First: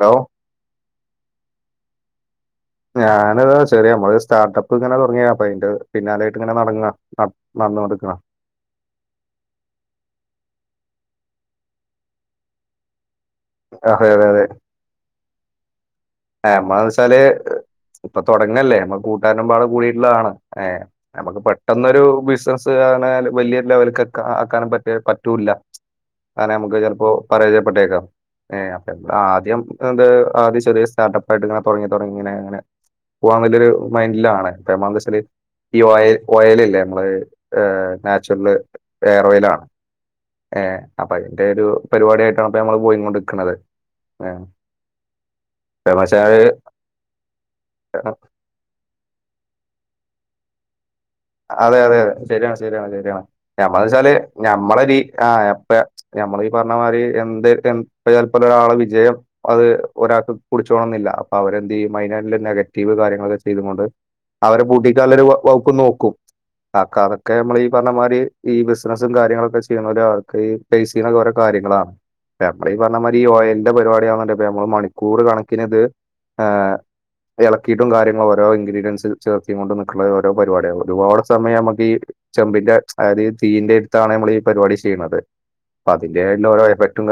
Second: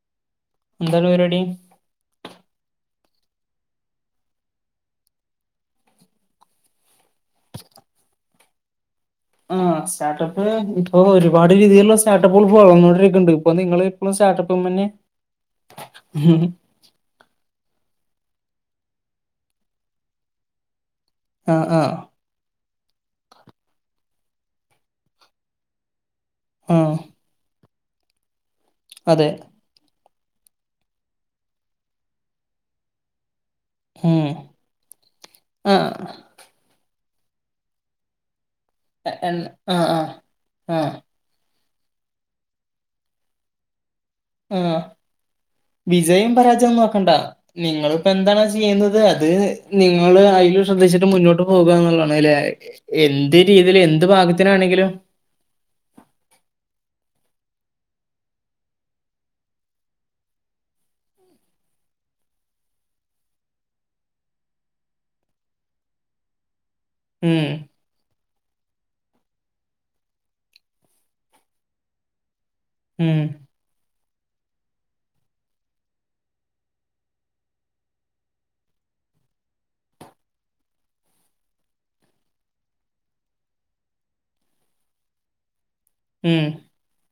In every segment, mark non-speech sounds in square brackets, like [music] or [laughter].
Hello എന്താണ് പരിപാടി ഞാനിതാ ചെറിയമ്മള് സ്റ്റാർട്ടപ്പ് ഇങ്ങനെ തുടങ്ങിയ അപ്പ അതിന്റെ പിന്നാലായിട്ട് ഇങ്ങനെ നടങ്ങ നടനോ നടക്കണ ആഹ് സ്റ്റാർട്ടപ്പ് ഇപ്പൊ ഒരുപാട് രീതിയിലുള്ള സ്റ്റാർട്ടപ്പുകൾ ഇപ്പോ വളന്നോണ്ടിക്കണ്ട് അപ്പൊ നിങ്ങള് അതെ ഇപ്പോഴും സ്റ്റാർട്ടപ്പ് മിന്നെ ആഹ് നമ്മളെന്ന് വെച്ചാല് ഇപ്പൊ തുടങ്ങണല്ലേ നമ്മ കൂട്ടുകാരമ്പാട് കൂടിയിട്ടുള്ളതാണ് ഏഹ് നമുക്ക് ആഹ് ആഹ് പെട്ടെന്നൊരു ബിസിനസ് ആണ വലിയ ലെവല്കൊക്കെ ആക്കാനും പറ്റ പറ്റൂല്ല അങ്ങനെ നമുക്ക് ആഹ് ചിലപ്പോ പരായപ്പെട്ടേക്കാം ഏഹ് അപ്പോ അതെ ആദ്യം ഇത് ആദ്യ ചെറിയ സ്ർട്ടപ്പ് ആയിട്ടിങ്ങനെ തുടങ്ങി തുടങ്ങി ഇങ്ങനെ അങ്ങനെ പോകാൻ വേണ്ടി ഒരു ഉം മൈൻഡിലണ് അപ്പ എന്ത്ന്ന് വെച്ചാല് ഈ ആഹ് ഓൽ ഓയെൽല്ലേ നമ്മള് ഏഹ് നാച്ചുറൽ ഹെയർ ആഹ് ഓയിൽ ആണ് ആഹ് ഏഹ് ആഹ് അപ്പൊ അയിന്റെ ഒരു പരിപാടിയായിട്ടാണ് അപ്പൊ നമ്മൾ പോയി കൊണ്ട്ിക്കണുന്നത് ആഹ വിജയം പക്ഷേല് പരാജയം നോക്കണ്ട നിങ്ങിളിപ്പോ എന്താണ് ചെയ്യുന്നത് അത് നിങ്ങൾ അുതില് ശ്രദ്ധിച്ചിട്ട അതെ അതെ അതെ ശരിയാണ് ശരിയാണ് ശരിയാണ് എന്ത് രീതിയില് ഞമ്മന്ന് എന്ത് വെച്ചാല് ഞമ്മള ഭാഗത്തിനാണെങ്കിലും രീ ആ എപ്പ ഞമ്മള ഈ പറഞ്ഞ മാതിരി എ ഒരാള് വിജയം അത് ഒരാൾക്ക് കുടിച്ചോണെന്നില്ല അപ്പൊ അവരെന്ത് ചെയ്യ മൈന [unintelligible] നെഗറ്റീവ് കാര്യങ്ങളൊക്കെ ചെയ്ത കൊണ്ട് അവരെ പൂട്ടിിക്ക വകുപ്പ് നോക്കും ആക്ക അതൊക്കെ ഉം നമ്മൾ ഈ പറഞ്ഞ മാതിരി ഈ ബിസിനസ്സും കാര്യങ്ങളൊക്കെ ചെയ്യുന്നല ആൾക്ക് ഈ ഫേസ് ചെയ്യുന്ന ഓരോ കാര്യങ്ങളാണ് നമ്മള് ഈ പറഞ്ഞ മാതിരി ഉം ഈ യലന്റെ പരിപാടിിയുന്നുണ്ട് ഇപ്പൊ നമ്മൾ മണിക്കൂർ കണക്കിിനത് ആ് ഇളക്കിയിട്ടും കാര്യങ്ങള ഓരോ ഇൻ്രഡിയൻസ് ചേർത്തിക്ക കൊണ്ട് നിൽക്കുള്ള ഓരോ പരിപാടികൾ ഒരുപാട് സമയം നമുക്ക് ഈ ചെമ്പിന്റെ അതായത് തീയിന്റെ അടുത്താണ് നമ്മൾ ഈ പരിപാടി ചെയ്യണത് അപ്പൊ അതിന്റെ ഉം ആയിട്ടുള്ള ഓരോ എഫക്റ്റും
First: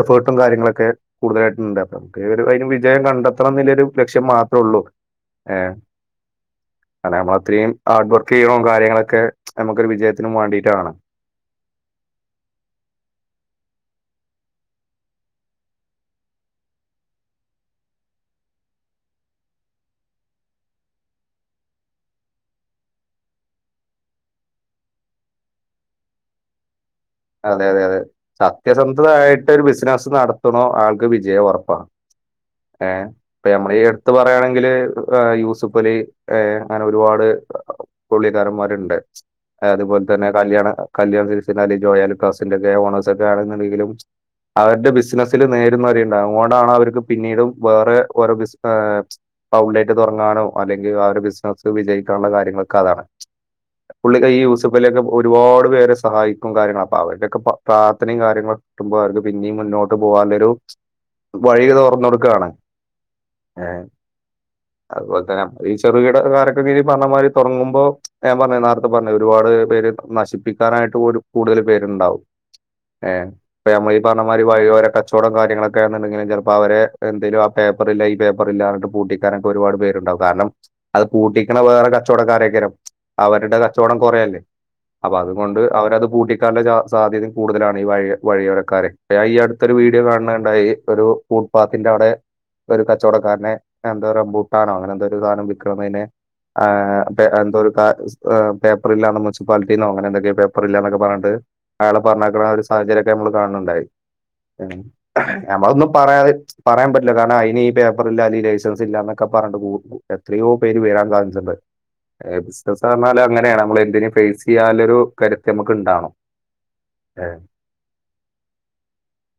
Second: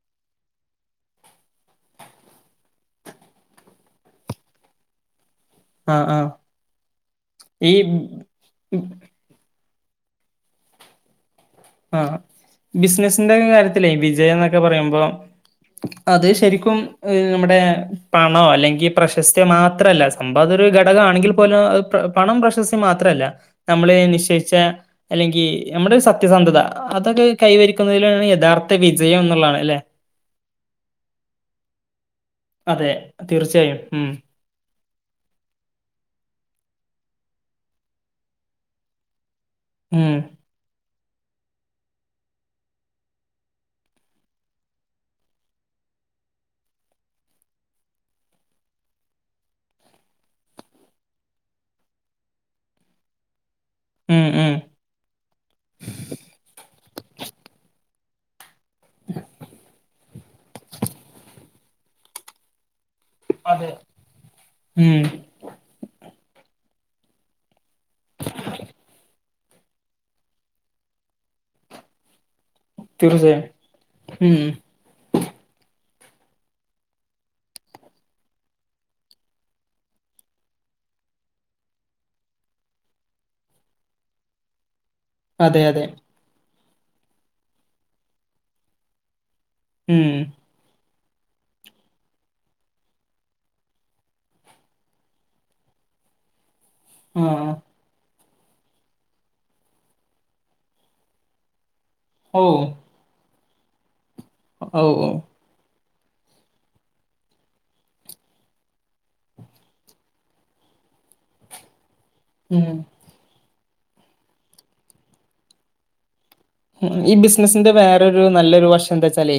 എഫേർട്ടും കാര്യങ്ങളൊക്കെ കൂടുതലായിട്ടുണ്ട് അപ്പം നമ്മക്ക് അതിന് വിജയം കണ്ടെത്തണംരു ലക്ഷ്യ മാത്ര ഉള്ളൂ ഏ ആഹ് ആഹ് അ അത്രയും ഹാർഡ് വർക്ക് ചെയ്യണോ ഈ കാര്യങ്ങളൊക്കെ നമുക്കൊരു വിജയത്തിനും വേണ്ടീട്ടാണ് ആഹ ബിസിനസിന്റെ കാര്യത്തിലെ വിജയ എന്നൊക്കെ പറയുമ്പോം അത് ശരിക്കും നമ്മുടെ പണോ അല്ലെങ്കിൽ പ്രശസ്തിയോ മാത്രല്ല സംഭവത് ഒരു ഘടക ആണെങ്കിൽ പോലും പണം പ്രശസ്തി മാത്രല്ല നമ്മള് നിശ്ചയിച്ച അല്ലെങ്കിൽ നമ്മുടെ ഒരു സത്യസന്ധത അതൊക്കെ അതെ അതെ അതെ കൈവരിക്കുന്നതിലാണ് യഥാർത്ഥ സത്യസന്ധത വിജയം ആായിട്ട് എന്നുള്ളതാണ് ഒരു അല്ലെ ബിസിനസ്സ് നടത്തണ ആൾക്ക് വിജയം ഉറപ്പ ഏ അതെ ഇപ്പ നമ്മള തീർച്ചയായും ഈ ഉം എടുത്ത് പറയയാണെങ്കില് യൂസുഫ് അലി അങ്ങനെ ഒരുപാട് പുള്ളിക്കാരന്മാരുണ്ട് അതുപോലെ ഉം തന്നെ കല്യാണം കല്യാണം സിൽസിലെ അലി ജോാല [unintelligible] ഒക്കെ ആണെന്നുണ്ടെങ്കിലും അവരുടെ ബിസിനസിൽ നേരും നെറിണ്ടാവും അതുകൊണ്ടാണ് അവർക്ക് പിന്നീടും വേറെ ഓരോ ബിസ് പൗൺലേറ്റ് തുറങ്ങാനോ അല്ലെങ്കിൽ ആ ഒരു ബിസിനസ്സ് വിജയിക്കാനുള്ള കാര്യങ്ങളൊക്കെ അതാണ് പുള്ളി ഉം ഈ ഉം യൂസ്ഫലിക്കെ ഒരുപാട് പേരെ സഹായിക്കും കാര്യങ്ങള അപ്പ അവരുടെക്കെ പ്രാർഥനയും കാര്യങ്ങളൊക്കെ കിട്ടുമ്പോ അവർക്ക് പിന്നേം മുന്നോട്ട് പോവാള്ളൊരു വഴി തൊർന്നൊട്ക്കലാണ് എ അതെ ഉം അതുപോലെത്തെന്നെ ഈ ചെറുകിട കാരക്കീ പറഞ്ഞമാരി തൊടങ്ങു മ്പോ ഞാൻ പർഞ് നേരത്തെ പർഞ് ഒരുപാട് പേര് നശിപ്പിക്കാനായിട്ടോര് കൂടുതൽ പേര്ണ്ടാവും ഏ തീർച്ചയായും പ്പ നമ്മളീ ഉം പറഞ്ഞമാതിരി വഴിയോര കച്ചവടം കാര്യങ്ങളൊ കാര്ണന്തെങ്കിലും ചെലപ്പോ അവരെ എന്തേലും ആ പേപ്പറില്ല ഈ പേപ്പറ്ല്ല എന്നർഞ്ഞിട്ട് പൂട്ടിക്കാനൊക്കെ ഒരുപാട് പേരുണ്ടാവും കാര്ണം അത് പൂട്ടിക്ക്ണ വേറെ കച്ചോടക്കാരയ്ക്കാരം അവരുടെ കച്ചവടം കൊറെയല്ലേ അപ്പൊ അതെ അതുകൊണ്ട് അതെ അവരത് പൂട്ടിക്കാനുള്ള സാധ്യതയും കൂടുതലാണ് ഈ വഴി വഴിയോരക്കാരെ ഈ അടു ടുത്തൊരു വീഡിയോ ഉം കാണണുണ്ടായി ഒരു ഫൂട്പാത്തിന്റെ അവിടെ ഒരു കച്ചവടക്കാരനെ എന്താ പറിയാ ബൂട്ടാനോ അങ്ങനെ എന്തോരു സാധനം വിക്കുന്നതിനെ ആ ഏ ആഹ് എന്തോ ഒരു പേപ്പർല്ലാന്ന് മുൻസിപ്പാലിറ്റീന്നോ അങ്ങനെ എന്തൊക്കെ പേപ്പർ ഇല്ലാന്നൊക്കെ പർഞ്ഞ് ട്ട് അയാളെ പറഞ്ഞ ഓ ഒരു സാഹചര്യക്കെ നമ്മ കാണണ്ടായി ഓ ഓ നമ്മളൊന്നും പറയാതെ പറയാൻ പറ്റില്ല കാരണം അതിന് ഈ പേപ്പർ ഇല്ല അല്ല ഈ ലൈസൻസ് ഇല്ലാന്നൊക്കെ പറഞ്ഞ്ണ്ട് പൂവും എത്രയോ പേര് വെ [unintelligible] ഉം ബിസിനസ് പർഞ്ഞാല് അങ്ങനേണ് നമ്മൾ എന്തിനും ഫേസ് ചെയ്യാനുള്ളൊരു കരുത്ത് നമുക്ക്ണ്ടാവണം ഉം ഈ ബിസിനസിന്റെ വേറൊരു നല്ലൊരു വഷം എന്താ വെച്ചാലേ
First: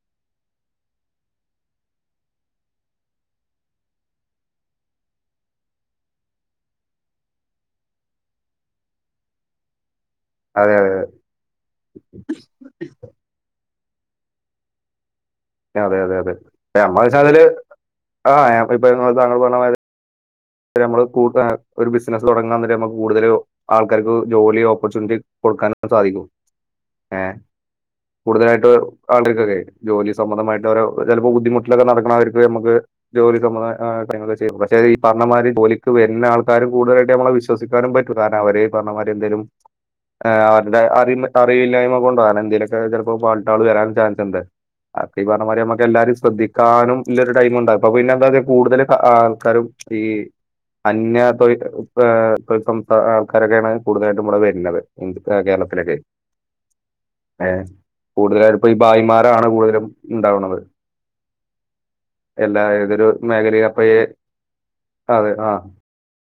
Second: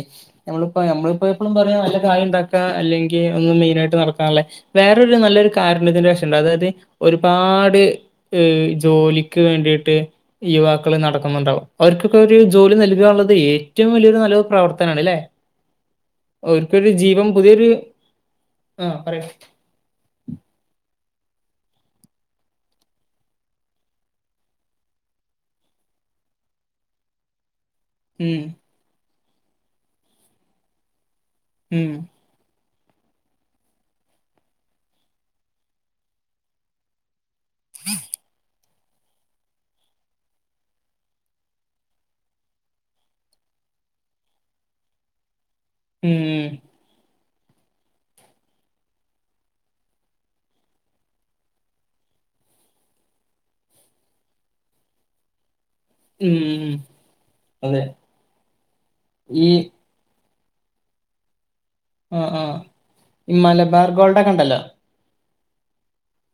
നമ്മള് ഇപ്പ നമ്മളിപ്പോ എപ്പോഴും പറയാ നല്ല കായിണ്ടാക്കാ അല്ലെങ്കി ഒന്നു മെയിനായിട്ട് നടക്കാൻള്ളെ വേറൊരു നല്ലൊരു കാ നല്ലതിന്റെ വശണ്ട് അതായത് ഒരുപാട് ഈ ജോലിക്ക് വേണ്ടിയിട്ട് അതെ അതെ യുവാക്കള് നടക്കുന്നുണ്ടാവും അവർക്കൊക്കെ ഒരു ജോലി നൽകാന്നുള്ളതേ ഏറ്റവും വലിയരു നല്ലരു പ്രവർത്തനാണ്ലേ അതെ അതെ അതെ ഓൽക്കൊരു നമ്മള വെച്ചാ ജീവം അതില് പുതിയൊരു ആ ആഹ് പറയൂ പ യമ്മള് കൂട്ടാ ഒരു ബസിനസ് തൊടങ്ങാനെര ഞമ്മക്ക് കൂടുതല് ആൾക്കാർക്ക് ജോലി ഓപ്പർച്യൂണിറ്റി കൊടുക്കാന് സാധിക്കും ഏഹ് ഉം കൂടുതലായിട്ട് [unintelligible] ജോലി സംബന്ധമായിട്ടൊരു ഉ ചെലപ്പൊ ബുദ്ധിമുട്ടിലൊക്കെ ഉം നടക്ക്ണായിരിക്കു ഞമ്മക്ക് ജോലി സംബന്ധ ആ കാര്യങ്ങളക്കെ ചെയും പക്ഷേ ഈ പർണമാരി ജോലിക്ക് വര്ണ ആൾക്കാര് കൂടുതലായിട്ട് നമ്മളെ വിശ്വസിക്കാനും പറ്റും കാരണം അവരീ പർണ മാരി എന്തേലും ആ അവരുടെ അറിമ് അറിയിവില്ലായ്മ കൊണ്ടാണ് എന്തേലൊക്കെ ചെലപ്പോ ഫോൾട്ടേള് വരാൻ ചാൻസ് ണ്ട് ബാക്കി പർ അ മാരി ഞമ്മക്കെല്ലാരിം ഉം ശ്രദ്ധിക്കാനും ള്ളൊരു ടൈമിണ്ടപ്പ പിന്നെ എന്താത് കൂടുതല് ത ആൾക്കാരും ഇയി അന്യ തൊഴി പ് എ ഉം ആ ആൾക്കാരെന്നേണ് കൂടുതലെൻ്റെ കൂടെ വര്ണത് ഉം എ കേരള ത്തിലൊക്കെയ് ഉം ഉം ഏ അതെ കൂടുതലായ്ട്ട് ഇപ്പോ ഈ ഈ ഭായിമാരാണ് കൂടുതലും ണ്ടാവ്‌ണ എർ ആ ആ എല്ലാ ഏതൊരു ഈ മേഖലി അപ്പെ മലബാർ ഗോൾഡൊക്കെ ഉണ്ടല്ലോ അതെ ആ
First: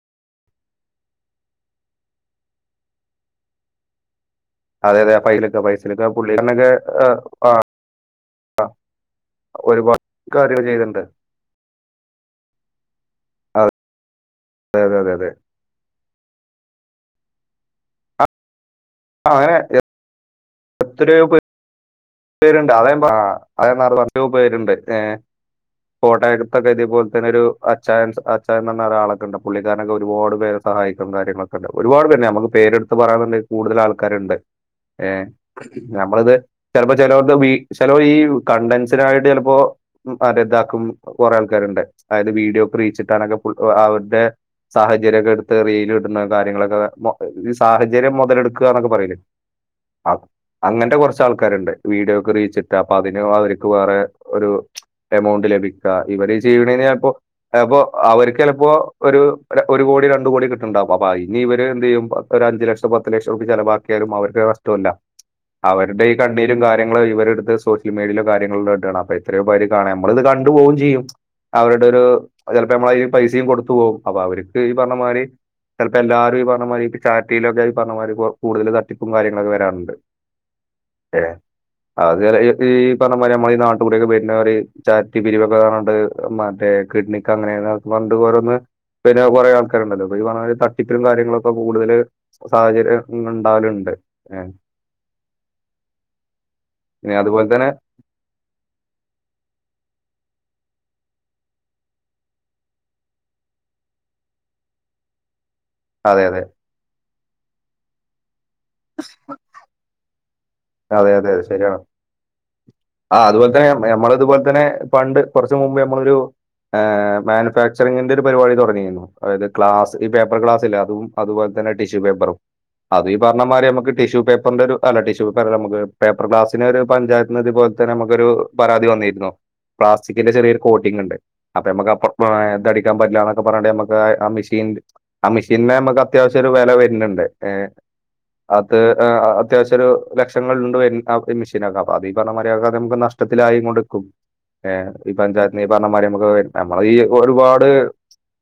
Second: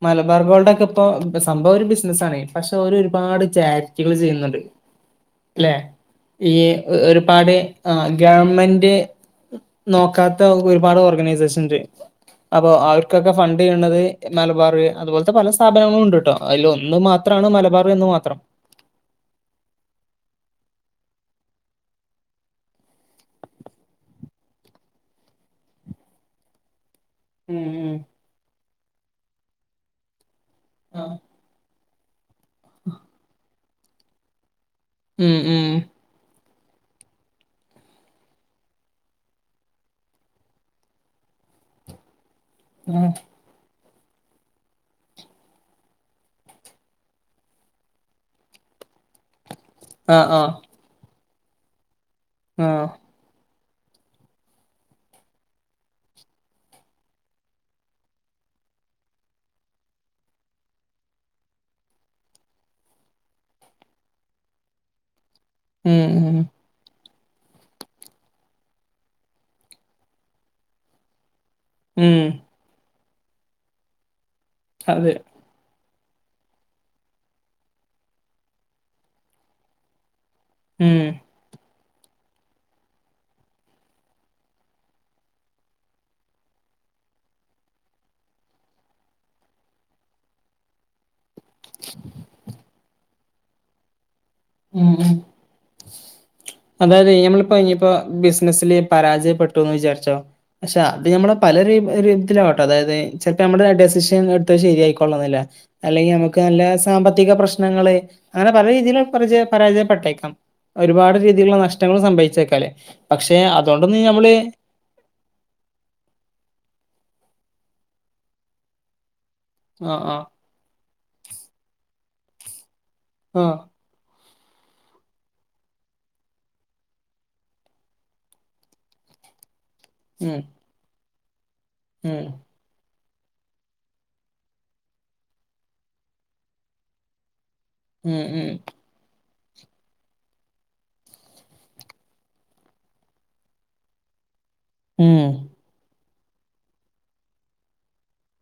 മലബാർ ഗോൾടൊക്കെ പ്പൊ പ്പ സംഭവൊരു ബിസിനസ്സാണെയ് പക്ഷെ ഒരു ഒരുപാട് ചാരിറ്റികള് ചെയ്യ്ന്ന്ൺ അതെ അതെ ഫൈലൊക്കെ ല്ലെ ഫൈസലൊക്കെ ഈ പുള്ളിക്കാരനൊക്കെ എ ആ, ഒരുപാട് ആ ഗവൺമെന്റ് ഒരുപാട് നോക്കാത്ത കാര്യങ്ങൾ ഒരുപാട് ചെയ്തിട്ടുണ്ട് ഓർഗനൈസേഷൻണ്ട് അപ്പൊ അവർക്കൊക്കെ ഫണ്ട് യെന്ന മലബാറ് അതെ അതെ അതെ അതുപോൽത്തെ പല സ്ഥാപനങ്ങളു ഉണ്ട് ട്ടോ അയില് ഒന്ന് മാത്രാണ് മലബാറ് എന്ന് മാത്രം ആ [unintelligible] എത്രയോ പെ പേര്ണ്ട് അതേ മ്പ [inaudible] പേര്ണ്ട് ഏ കോട്ടയകത്തൊക്കെ തേപോൽ എന്നൊരു ഉം അച്ചായൻസ് അച്ചായൻ ന്നർഞ്ഞൊരാളൊക്കണ്ട് പുള്ളിക്കാര്നൊക്കെ ഒരുപാട് പേരെ സഹായിക്കും കാര്യങ്ങളൊക്കണ്ടാ ഒരുപാട് പേര്ണ്ട് നമ്മക്ക് പേര്ട്ത്ത് പറയാന്ന്ണ്ടെയ് കൂടുതൽ ആൾക്കാര്ണ്ട് ഏ ഉം ഉം ഞമ്മളിത് ചെൽപ്പോ ചെലോർടെ വീ ചെലൊ ഈ കണ്ടൻസിനായിട്ട് ചെൽപ്പോ [unintelligible] കൊറെ ആൾക്കാര് ണ്ട് ആയത് വീഡിയോക്ക് ഉം റീച്ച്ട്ടാനൊക്കെ പുൾ ഒ അവര്ടെ സാഹചര്യൊക്കട്ത്ത് റീല് ട്ണ കാര്യങ്ങളൊക്കെ എ ഈ സാഹചര്യം മൊതല്‌ട്ക്ക ന്നൊക്കെ പറയിലെ അ ആഹ് ആഹ് അങ്ങൻത്തെ കൊർച്ച് ആൾക്കാര്ണ്ട് വീടിയോക്ക് റീച്ച്ട്ട ആഹ് അപ്പൊ അതിന് അവർക്ക് വേറെ ഒരു കൗണ്ട് ലഭിക്ക ഇവര് ചെയ്യ്ണെയ്‌ന് ചെൽപ്പോ എൽപ്പൊ അവർക്കെൽപ്പൊ ഒരു അ ഒരു കോടി രൺ എ കോടി കിട്ടണ്ടാവും അപ്പ പയ്നിവര് എന്തിയ്യും ഒരു അഞ്ച് ലക്ഷൊ പത്ത് ലക്ഷൊർപ്യ ചെലവാക്ക്യാലും അവർക്ക് നഷ്ടോല്ല ഉം അവരുടെ ഈ ഉം കണ്ണീരും കാര്യങ്ങളും ഒയ് വ വെറ്തേ സോഷ്യൽ മീഡിയലെ കാര്യങ്ങള് ടാണ് അപ്പൊ ഇത്രീം പേര് കാണാൻ നമ്മളിത് കണ്ടു പോവും ചെയ്യും അവരുടെ ഒരു ഉം ചെൽപൊ ഞമ്മളെ ഈ പൈസീം കൊടുത്തു പോവും അപ്പൊ അവർക്ക് ഈ പർണ അതെ മാരി ചെൽപ്പോ എല്ലാരു ഈ പർണ മാരി പ്പ ചാര്റ്റീലൊക്കെ ഈ പർണ മാരി പ്പൊ കൂടുതല് തട്ടിപ്പും കാര്യങ്ങളൊക്കെ വരാറ്ണ്ട് ഉം അത് എല എ ഈ പർണ മാരി നമ്മള ഈ നാട്ടുകൂടിയൊക്കെ വര്ണോര് ചാര്റ്റി പിരിവൊക്കെ ന്നർണ് ട്ട് മറ്റെ ഏ കിഡ്നിക്ക് അങ്ങനെന്നൊക്കെ പ്പ ഓരോന്ന് വര്ണ കൊറേ ആൾക്കാര്ണ്ടല്ലൊ പ്പ ഈ പർണ മാരി തട്ടിപ്പിലും കാര്യങ്ങളൊ പ്പൊ കൂടുതല് സ സാഹചര്യ ങ്ങള്ണ്ടാവല്ണ്ട് ഉം ഉം പിന്നെ അതായതേയ് അതുപോലെ ഞമ്മളിപ്പോ തന്നെ ഇഞ്ഞിപ്പോ ബിസിനസില് പരാജയപ്പെട്ടൂന്ന് വിചാരിച്ചോ [unintelligible] അത് ഞമ്മളെ പലരിം ഒരിത്തലു ആവാട്ടൊ അതായത് ചെൽപ്പോ നമ്മുടെ ഡെസിഷൻ എട്ത്തത് ശരിയായിക്കോള്ളന്നില്ല അല്ലെങ്കി അതെ ഞമ്മക്ക് അതെ. നല്ല സാമ്പത്തിക പ്രശ്നങ്ങള് അങ്ങനെ പല രീതീല് പരജ പരാജയപ്പെട്ടേക്കാം അതെ ഒരുപാട് അതെ രീതീല്ള്ള ശരിയാണ്. നഷ്ടങ്ങളും സംഭവിച്ചേക്കാലേ ആ അതുപോൽ തന്നെ മ്മ ഞമ്മള് ഇതുപോലെ തന്നെ പണ്ട് കൊർച്ച് മുമ്പ് ഞമ്മളൊരു ഏ മാനുഫാക്ചറിങ്ങിന്റെ ഒരു പരിപാടി തൊടന്നീന്നു അതായത് ക്ലാസ് ആഹ് ഈ ആഹ് പേപ്പർ ഗ്ലാസ് ഇല്ലെ അതും അതുപോൽ തന്നെ ടിഷ് ഷു പേപ്പറും അത് ഈ പരണ ആഹ്. മാരി നമ്മക്ക് ടിഷ്യു പേപ് കൊണ്ടൊരു അല്ല ടിഷ്യൂ [unintelligible] നമ്മക്ക് പേപ്പർ ഗ്ലാസിന് ഒരു പഞ്ചായത്ത്ന്ന് ത്പോൽ തന്നെ നമുക്കൊരു പരാതി വന്നിര്ന്നു പ്ലാസ്റ്റിക്കിന്റെ ഉം ചെറിയൊരു കോട്ടിങ്ങ്ണ്ട് അപ്പൊ ഞമ്മക്ക് അപ്പപ് ഉം പ ഏ തടി കാൻ പറ്റ്ലാ ന്ന് പർണ് ട്ട് നമ്മക്കാ ആ മെഷീണ്ട് ആ മെഷീന്ന് നമ്മക്ക് അത്യാവശ്യൊരു വെല വര്ണ് ണ്ട് ഏ ഉം ഉം അത് ആ ആ അത് അത്യാവശ്യം ഒരു ലക്ഷങ്ങള്ണ്ട് വര്ണ് ആ ഈ മെഷീനൊക്കെ അപ്പൊ അത് ഈ പറഞ്ഞ മാതിരി അത്പ്പംനമ്മക്ക് നഷ്ടത്തിലായി കൊണ്ട്ക്കും ഏ ഈ ഉം പഞ്ചായത്ത്ന്നീ പറഞ്ഞ മാതിരി നമ്മ്ക്ക് നമ്മളീ ഈ ഒരുപാട്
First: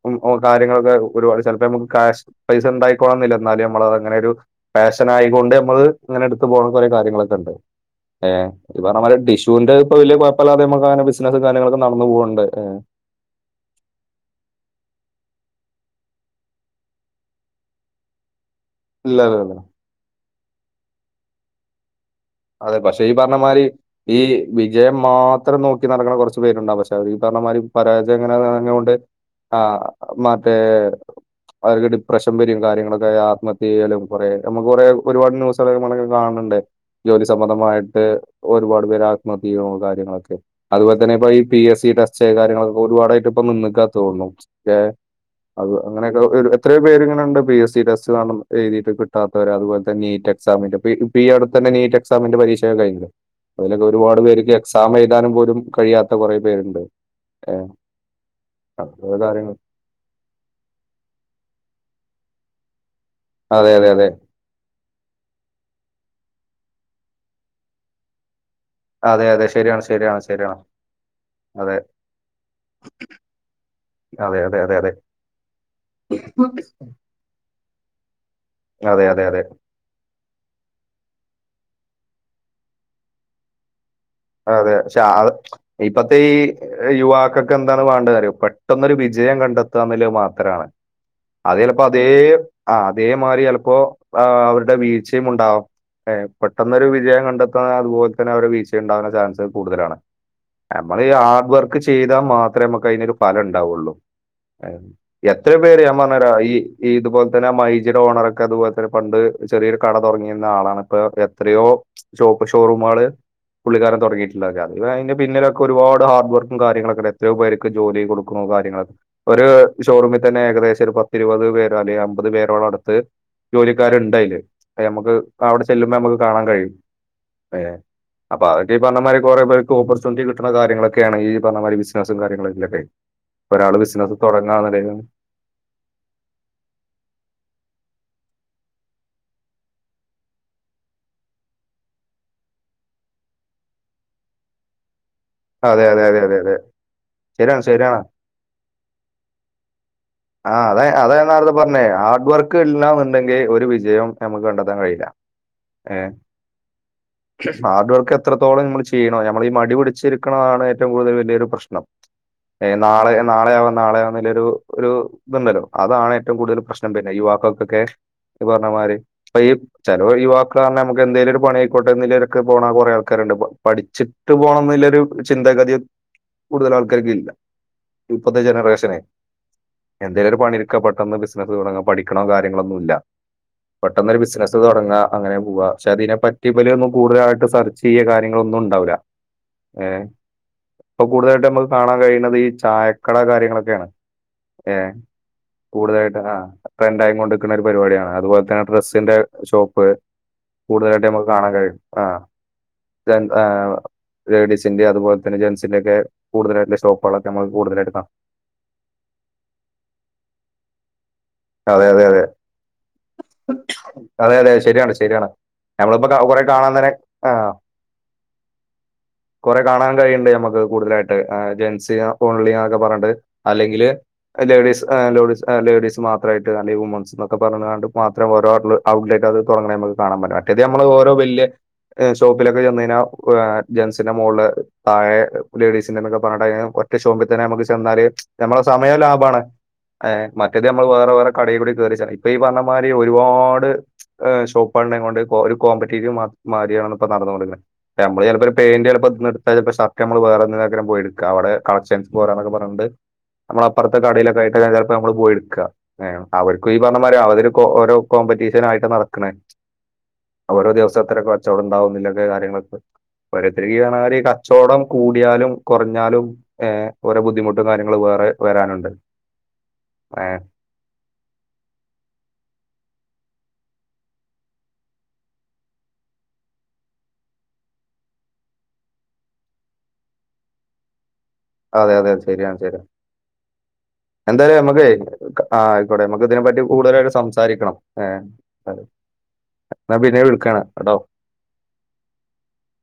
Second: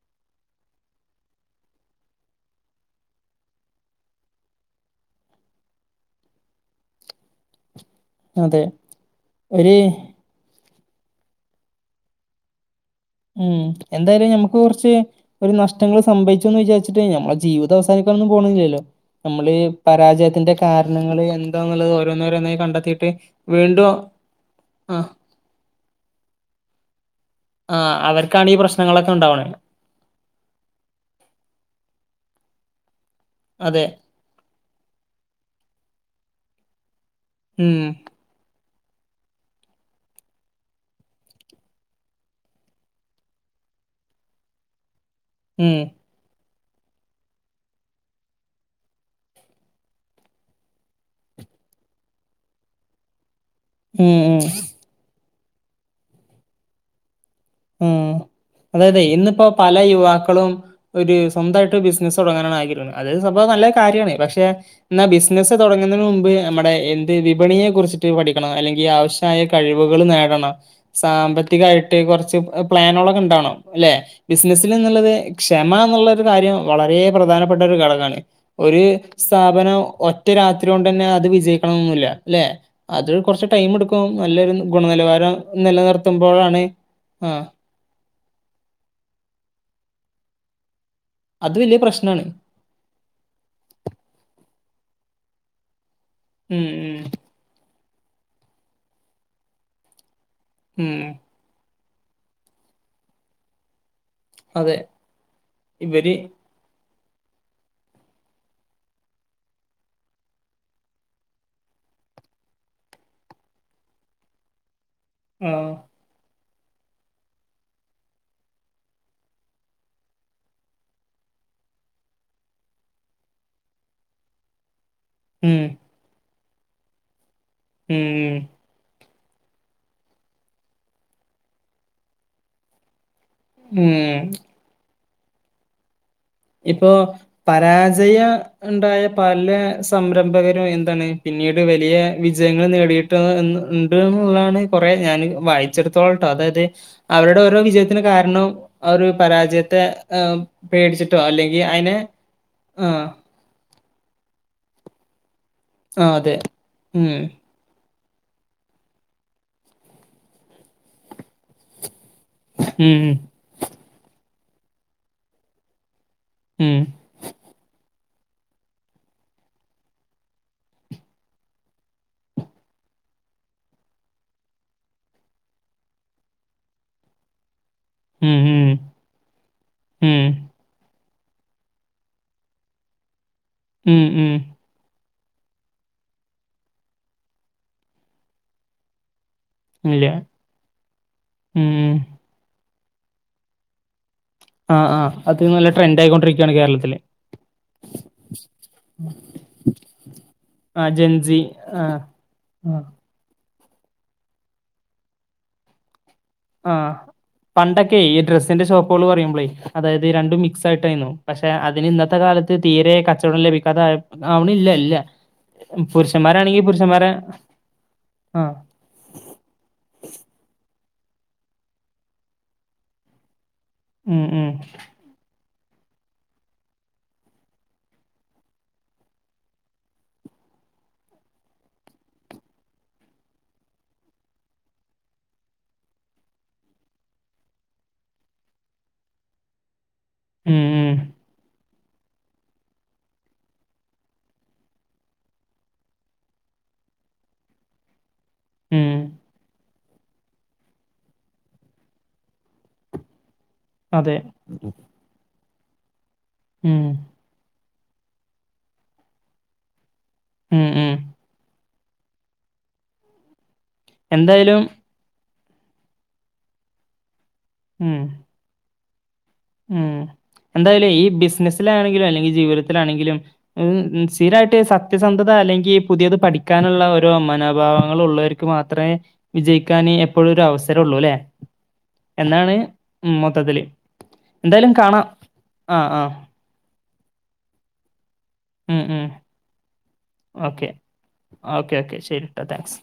ഉം ഓ കാര്യങ്ങളൊക്കെ ഒരുപാട് ചെലപ്പോ നമ്മക്ക് കാശ് പൈസ ഇണ്ടായിക്കോളണംന്നില്ല എന്നാലും നമ്മളത് അങ്ങനെ ഒരു പാ ഫാഷനായി കൊണ്ട് നമ്മള് ഇങ്ങനെ എടുത്ത് പോണ കൊറെ കാര്യങ്ങളൊക്കെ ഇണ്ട് ഏ ഉം അതെ. ഇയ്യ്പറഞ്ഞമ്മാതിരി ഡിഷുന്റെ ഇപ്പൊ ഒര് വല്ല്യയ കൊഴപ്പല്ലാതെ നമ്മൾ ഇപ്പങ്ങനെ ബിസിനസ്സും കാര്യങ്ങളൊക്കെ നടന്ന് പോക്ണ്ട് ഏ ഉം എന്തായാലും നമ്മുക്ക് കുറച്ച് ഒരു നഷ്ടങ്ങള് സംഭവിച്ചുന്ന് വിചാരിച്ചിട്ട് നമ്മടെ ജീവിത അവസാനി ക്കൊന്നും പോണില്ലല്ലോ ഇല്ല ഇല്ല നമ്മളീ ഇല്ല പരാജയത്തിന്റെ കാരണങ്ങള് എന്താന്ന്ള്ളത് ഓൽ അതെ പക്ഷേ ഈ പറഞ്ഞ മാതിരി ഈ വിജയം ആ മാത്രം നോക്കി നടക്കണ കുറച്ചു പേരുണ്ടാവും പക്ഷേ അത് പറഞ്ഞമാരി ആ പരാജയംങ്ങനെ അവർക്കാണ് ഈ വങ്ങ്യോണ്ട് പ്രശ്നങ്ങളൊക്കെ ഉണ്ടാവണേ ആ മറ്റേ അവര് ഡിപ്രഷൻ [unintelligible] കാര്യങ്ങളൊക്കെ ആയാ അതെ ആത്മഹത്യയ്യലും കുറെ നമുക്ക് കുറേ ഒരുപാട് ന്യൂസൊക്കെ നമ്മള് കാണണ്ട് ജോലി ഉം സംബന്ധമായിട്ട് ഒരുപാട് [unintelligible] ആത്മഹത്യ ചെയ്യും കാര്യങ്ങളൊക്കെ അതുപോലെ തന്നെപ്പം ഈ പി എസ് സി ടെസ്റ്റ് കാര്യങ്ങളൊക്കെ ഒരുപാടായിട്ടിപ്പം നിന്ന്ക്ക തോന്നും ഏ അത് ഉം അങ്ങനെയൊക്കെ [unintelligible] എത്രയോ പേര് ഇങ്ങനുണ്ട് പി എസ് സി ടെസ്റ്റ് കാണ എഴുതിട്ട് കിട്ടാത്തവര് അതുപോലെ തെന്നെ നീറ്റ് എക്സാമ്ണ്ട് ഇപ്പം ഈ ഇപ്പീ അടുത്ത് തന്ന നീറ്റ് എ എക്സാമിന്റെ പരീക്ഷയൊക്കെ കഴഞ്ഞു അതിനൊക്കെ ഉം ഒരുപാട് ഉം പേര്ക്ക് എക്സാം എഴുതാനും പോലും കഴിയാത്ത കൊറേ പേര്ണ്ട് ഹും അതെയതെ ഇന്നിപ്പോ കാര്യങ്ങൾ പല യുവാക്കളും ഒരു സ്വന്തായിട്ട് ബിസ് ബിസ്നസ് തുടങ്ങാനാണ് ആഗ്രഹം അത് സംഭവ നല്ല അതെ അതെ അതെ കാര്യാണ് പക്ഷെ ന്നാ ബിസ്നസ്സ് തുടങ്ങുന്നതിന് മുമ്പ് നമ്മുടെ എന്ത് വിപണിയെ കുറിച്ചിട്ട് പഠി ക്കണം അല്ലെങ്കിൽ അതെ ആവശ്യമായ അതെ ശരിയാണ് കഴിവുകൾ ശരിയാണ് നേടണം ശരിയാണ് അതെ സാമ്പത്തികായിട്ട് കൊറാ ച്ച് പ്ലാനൊളൊക്കെ ഉണ്ടാകണം അല്ലെ അതെ അതെ അതെ അതെ ബിസിനസിൽന്നുള്ളത് ക്ഷമ എന്നുള്ള ഒരു കാര്യം വളരെ പ്രാധാന് പ്രധാനപ്പെട്ട ഒരു ഘടകമാണ് ഒരു അതെ അതെ അതെ സ്ഥാപനം ഒറ്റ രാത്രി കൊണ്ട് തന്നെ അത് വിജയിക്കണംന്നൊന്നുല്ല ല്ലെ അത് കൊറ്ച്ച് ടൈമ് ഇട് [unintelligible] നല്ലൊരു അതെ പക്ഷെ ഗുണനിലവാരം നിലനിർത്തുമ്പോഴാണ് ആ യുവാക്കക്ക് എന്താണ് വേണ്ടതാ അറിയോ പെട്ടെന്നൊരു വിജയം കണ്ടെത്ത മാത്രാണ് അത് വലിയ ചിലപ്പോ അതേ പ്രശ്നാണ് ആ അതേമാരി ചിലപ്പോ അ് ദ വീഴ്ചയും ഉണ്ടാവാം ഏ ഉം പെട്ടെന്നൊരു വിജയം കണ്ടെത്ത അതുപോൽ തന്നെ അവരെ വീഴ്ച ണ്ടാവാള്ള ചാൻസ് കൂടുതലാണ് ഉം ഉം നമ്മളീ ഹാർഡ് വർക്ക് ക്ക് ചെയ്താ മാത്രേമ്മക്കയ്നൊരു ഫലണ്ടാവൊള്ളു അയ് അതെ എത്ര പേര് ഞാ ഇവര് പർഞ്ഞരാ ഈ ഈ ഇതുപോലെ തന്നെ മൈജിയുടെ ഓണറൊക്കെ അതുപോലെ തന്നെ പണ്ട് ചെറിയൊരു കട തുടങ്ങിരുന്ന ആളാണ് ഇപ്പൊ എത്രയോ ഷോപ്പ് ഷോറൂമാള് പുള്ളിക്കാരൻ തുടങ്ങിയിട്ടില്ലെ അതെ അയ്ന്റെ പിന്നിലൊക്കെ ആഹ് ഒരുപാട് ഹാർഡ് വർക്ക് ഉം കാര്യങ്ങളൊക്കെത്രയോ പേര്ക്ക് ജോലി കൊടുക്കുണൂ കാര്യങ്ങ ഒര് ഷോറൂമി തന്നെ ഏകദേശൊരു പത്തിരുപത് പേരോ അല്ലെ അമ്പത് പേരോളടുത്ത് ജോലിക്കാര്ണ്ടയ്ല് അപ്പ ഞമ്മക്ക് അവട ഉം ചെല്ലുമ്പൊ ഞമ്മക്ക് കാണാൻ കഴിയും. ഏ ഉം അപ്പ അഒക്കെ ഈ പർഞ്ഞ മാരി പ്പ കൊറേ പേർക്ക് ഓപ്പർച്യുണിറ്റി കിട്ട്ണ കാര്യങ്ങളൊക്കേണങ്കീ പർഞ്ഞ മാരി ബിസിനസ്സും കാര്യങ്ങളു [unintelligible] ഒരാള് ഉം ബിസിനസ്സ് തൊടങ്ങാ [unintelligible] ഇപ്പോ പരാജയ ണ്ടായ പല സംരംഭകരും എന്തണ് പിൻ ന്നീട് വലിയെ വിജയങ്ങൾ നേടീട്ട് എന്ന് ണ്ട് ന്നുള്ളാണ് കൊറേ ഞാന് പ്പം അതെ അതെ അതെ വായിച്ചെടുത്തോളട്ടോ അതെ അതെ അതായത് അവരുടെ ഓരോ ശരിയാണ് ശരിയാണ് വിജയത്തിന് കാരണം അവര് പരാജയത്തെ ഏ ഉം പേടിച്ചി താ ഞാൻ നാർത പർഞ്ഞേ ഹാർഡ് വർക്ക് ല്ലാന്നുണ്ടെങ്കി ഒരു വിജയം ഞമ്മക്ക് കണ്ടെത്താൻ കഴിയില്ല. ഏഹ് ആഹ് അതെ ഉം ഹാർഡ്വർ ക്കെത്രത്തോളം നമ്മള് ചെയ്യ്ണോ ഞമ്മളീ മടി പിടിച്ചിരിക്കണതാണ് ഏറ്റവും കൂടുതൽ വല്യൊരു പ്രശ്നം ഏ ഉം നാളെയാ നാളെയാവാം നാളെയാവാം ന്ന്ല്ലൊരു ഒരു തുണ്ടല്ലോ അതാണ് റ്റവും കൂടുതൽ ഉം പ്രശ്നം വര് യുവാക്കക്കൊക്കെ ത് പർഞ്ഞ മാതിരി പ്പ ഈ ചലോ യുവാക്കർഞ്ഞ നമുക്ക് എന്തേലും ഒരു പണിയയ്ക്കോട്ടെന്ന്ല്ലെൽക്ക്‌ പോണ കൊറേ ക്കാരുണ്ട് പ പഠിച്ചിട്ട് പോണം ന്ന്ല്ലൊരു ചിന്താഗതി കൂടുതലാൾക്കാർക്കില്ല. ഉം ഇപ്പത്തെ ഉം ജനറേഷനെ ഉം എന്തേലൊരു പണി ഇരിക്ക പ ട്ടെന്ന് ബിസിനസ്സ് തുടങ്ങ പഠിക്കണോ കാര്യങ്ങളൊന്നും ഇല്ല ഉം ഉം പെട്ടെന്നോര് ഉം ബിസിനസ്സ് തുടങ്ങ അങ്ങനെ പോവാ ചതിനെ പറ്റി ഇബല് ഒന്നും കൂടുതലാട്ട് സെർച്ച് ചെയ്യേ കാര്യങ്ങളൊന്നു ഉണ്ടാവൂല്ല ഏഹ് ഇല്ല ഇപ്പൊ കൂടുതലാട്ട് നമ്മക്ക് ഉം കാണാൻ കഴിയണത് ഈ ചായക്കട കാര്യങ്ങളക്കെയാണ് ആഹ് ഏഹ് ആഹ് അത് നല്ല ട്രെൻഡ് കൂടുതലാട്ട് ആഹ് ആയിക്കൊണ്ടിരിക്കുകയാണ് കേരളത്തില് ട്രെൻഡയി കൊണ്ടിക്കണഒരു പരിപാടിയാണ് അതുപോൽതന്നെ ഡ്രസിന്റെ ഷോപ്പ് ആഹ് കൂടുതലാട്ട് യമ്മക്ക് ജെൻസി കാണൻ കഴിയും ആഹ് അഹ് [unintelligible] ലേഡീസിന്റെ അതുപോൽ തന്നെ ജെന്റ്സിന്റെ ഒക്കെ ആഹ് പണ്ടൊക്കെ ഈ ഡ്രസ്സിന്റെ ഷോപ്പോള് പറയുമ്പ്ളേ അതായതിരണ്ടും മിക്സ് ആയിട്ടായിന്നു പക്ഷെ അതെ, അതിന് അതെ, ഇന്നത്തെ അതെ. കാലത്ത് തീരെ കച്ചവടം ലഭിക്കാത അതെ, അതെ. ശരിയാണ്, ആവണില്ലല്ല ശരിയാണ്. നമ്മളിപ്പോ ക കൊറേ പുരുഷന്മാരാണെങ്കി കാണാൻ തന്നെ പുരുഷന്മാരെ ആഹ് കൊറെ കാണാൻ കഴിയുണ്ട് നമ്മുക്ക് കൂടുതലായി അഹ് ജെൻസ് ഓൺലിയന്നക്ക പറഞ്ഞട്ട് അല്ലെങ്കിൽ ഉം ഉം ലേഡീസ് [unintelligible] അഹ് ലേഡീസ് മാ ത്രയിട്ട് അല്ലെവുമൺസ്ന്ന്ക്കെ പറങാണ്ട്പാത്രേ ഓരോ ഔട്ട്ലെറ്റ്ത് തൊടങ്ങണെമക്ക് കാണാ [unintelligible] അറ്റേത് യമ്മൾഓരോ ഓരോ വീ ല്ലേ ഷോപ്പിലൊക്കെ ചെന്നഴിഞ്ഞാ ജെന്സിന്റെ മോള് താഴെ ലേഡീസിന്റെറെന്നൊക്കെ പറഞ്ഞ മറ്റ ചോപിൽ തന്നെ നമുക്ക് ചെന്നാല് നമ്മള സമയം ലാഭമാണ് ഏ ഉം മറ്റേത് നമ്മൾ ഉം വേറെ വേറെ കടയിൽ കൂടി കയറിച്ച ഇപ്പൊ ഈ പറഞ്ഞ മാതിരി ഒരുപാട് ഷോപ്പ്ൾകൊണ്ട് ഒരു കോമ്പറ്റീവ് മാരിയാണ ഇപ്പ നടന്ന കൊടുക്കുന്നത് നമ്മള് ചെലപ്പോ പെന്റ് ഉം ചിലപ്പോ ഷർ നമ്മള് വേറെ എവിടുന്നെങ്കിലും പോയി എടുക്ക അവിടെ കളക്ഷൻസ് പോറെന്നൊക്കെ പറഞ്ഞട്ടണ്ട് നമ്മള അപ്പുറത്തെ അതെ കടയിലൊക്കെയിട്ട് ചിലപ്പോ നമ്മള് പോയി എടുക്ക അവർക്കും ഈ ഉം പറഞ്ഞമാരി അവര് ഓരോ കോമ്പറ്റീഷനായിട്ട് നടക്കണ് ഉം ഓരോ ഉം ദിവസഎത്ര കച്ചവടം കാര്യങ്ങളൊക്കെ പോരത്തിരിണാല് ഈ എന്തായാലും കച്ചവടം കൂടിയാലും കുറഞ്ഞാലും ഓരോ ബുദ്ധിമുട്ടും ഉം കാര്യങ്ങളും വേറെ വരാനുണ്ട് ഉം ഏഹ് എന്തായാലും ഈ ബിസിനസ്സിലാണെങ്കിലും അല്ലെങ്കിൽ ജീവിതത്തിലാണെങ്കിലും സീരായിട്ട് സത്യസന്ധത അല്ലെങ്കിൽ പുതിയ അത് പഠിക്കാനുള്ള ഓരോ മനോഭാവങ്ങൾ ഉള്ളവർക്ക് മാത്രമേ വിജയിക്കാൻ എപ്പോഴ ഒരു അവസരം ഉള്ളൂ ലെ അതെ അതെ ശെരിയാണ് ശരി മൊത്തത്തില്. എന്തായാലും നമ്മുക്ക് ആ ആയിക്കോട്ടെ നമുക്ക് ഇതിനെ പറ്റി കൂടുതലായിട്ട് സംസാരിക്കണം എ ഉം, ഉം. അ ഓക്കെ ഓക്കേ ഓക്കേ ശരി ട്ടാ താങ്ക്സ്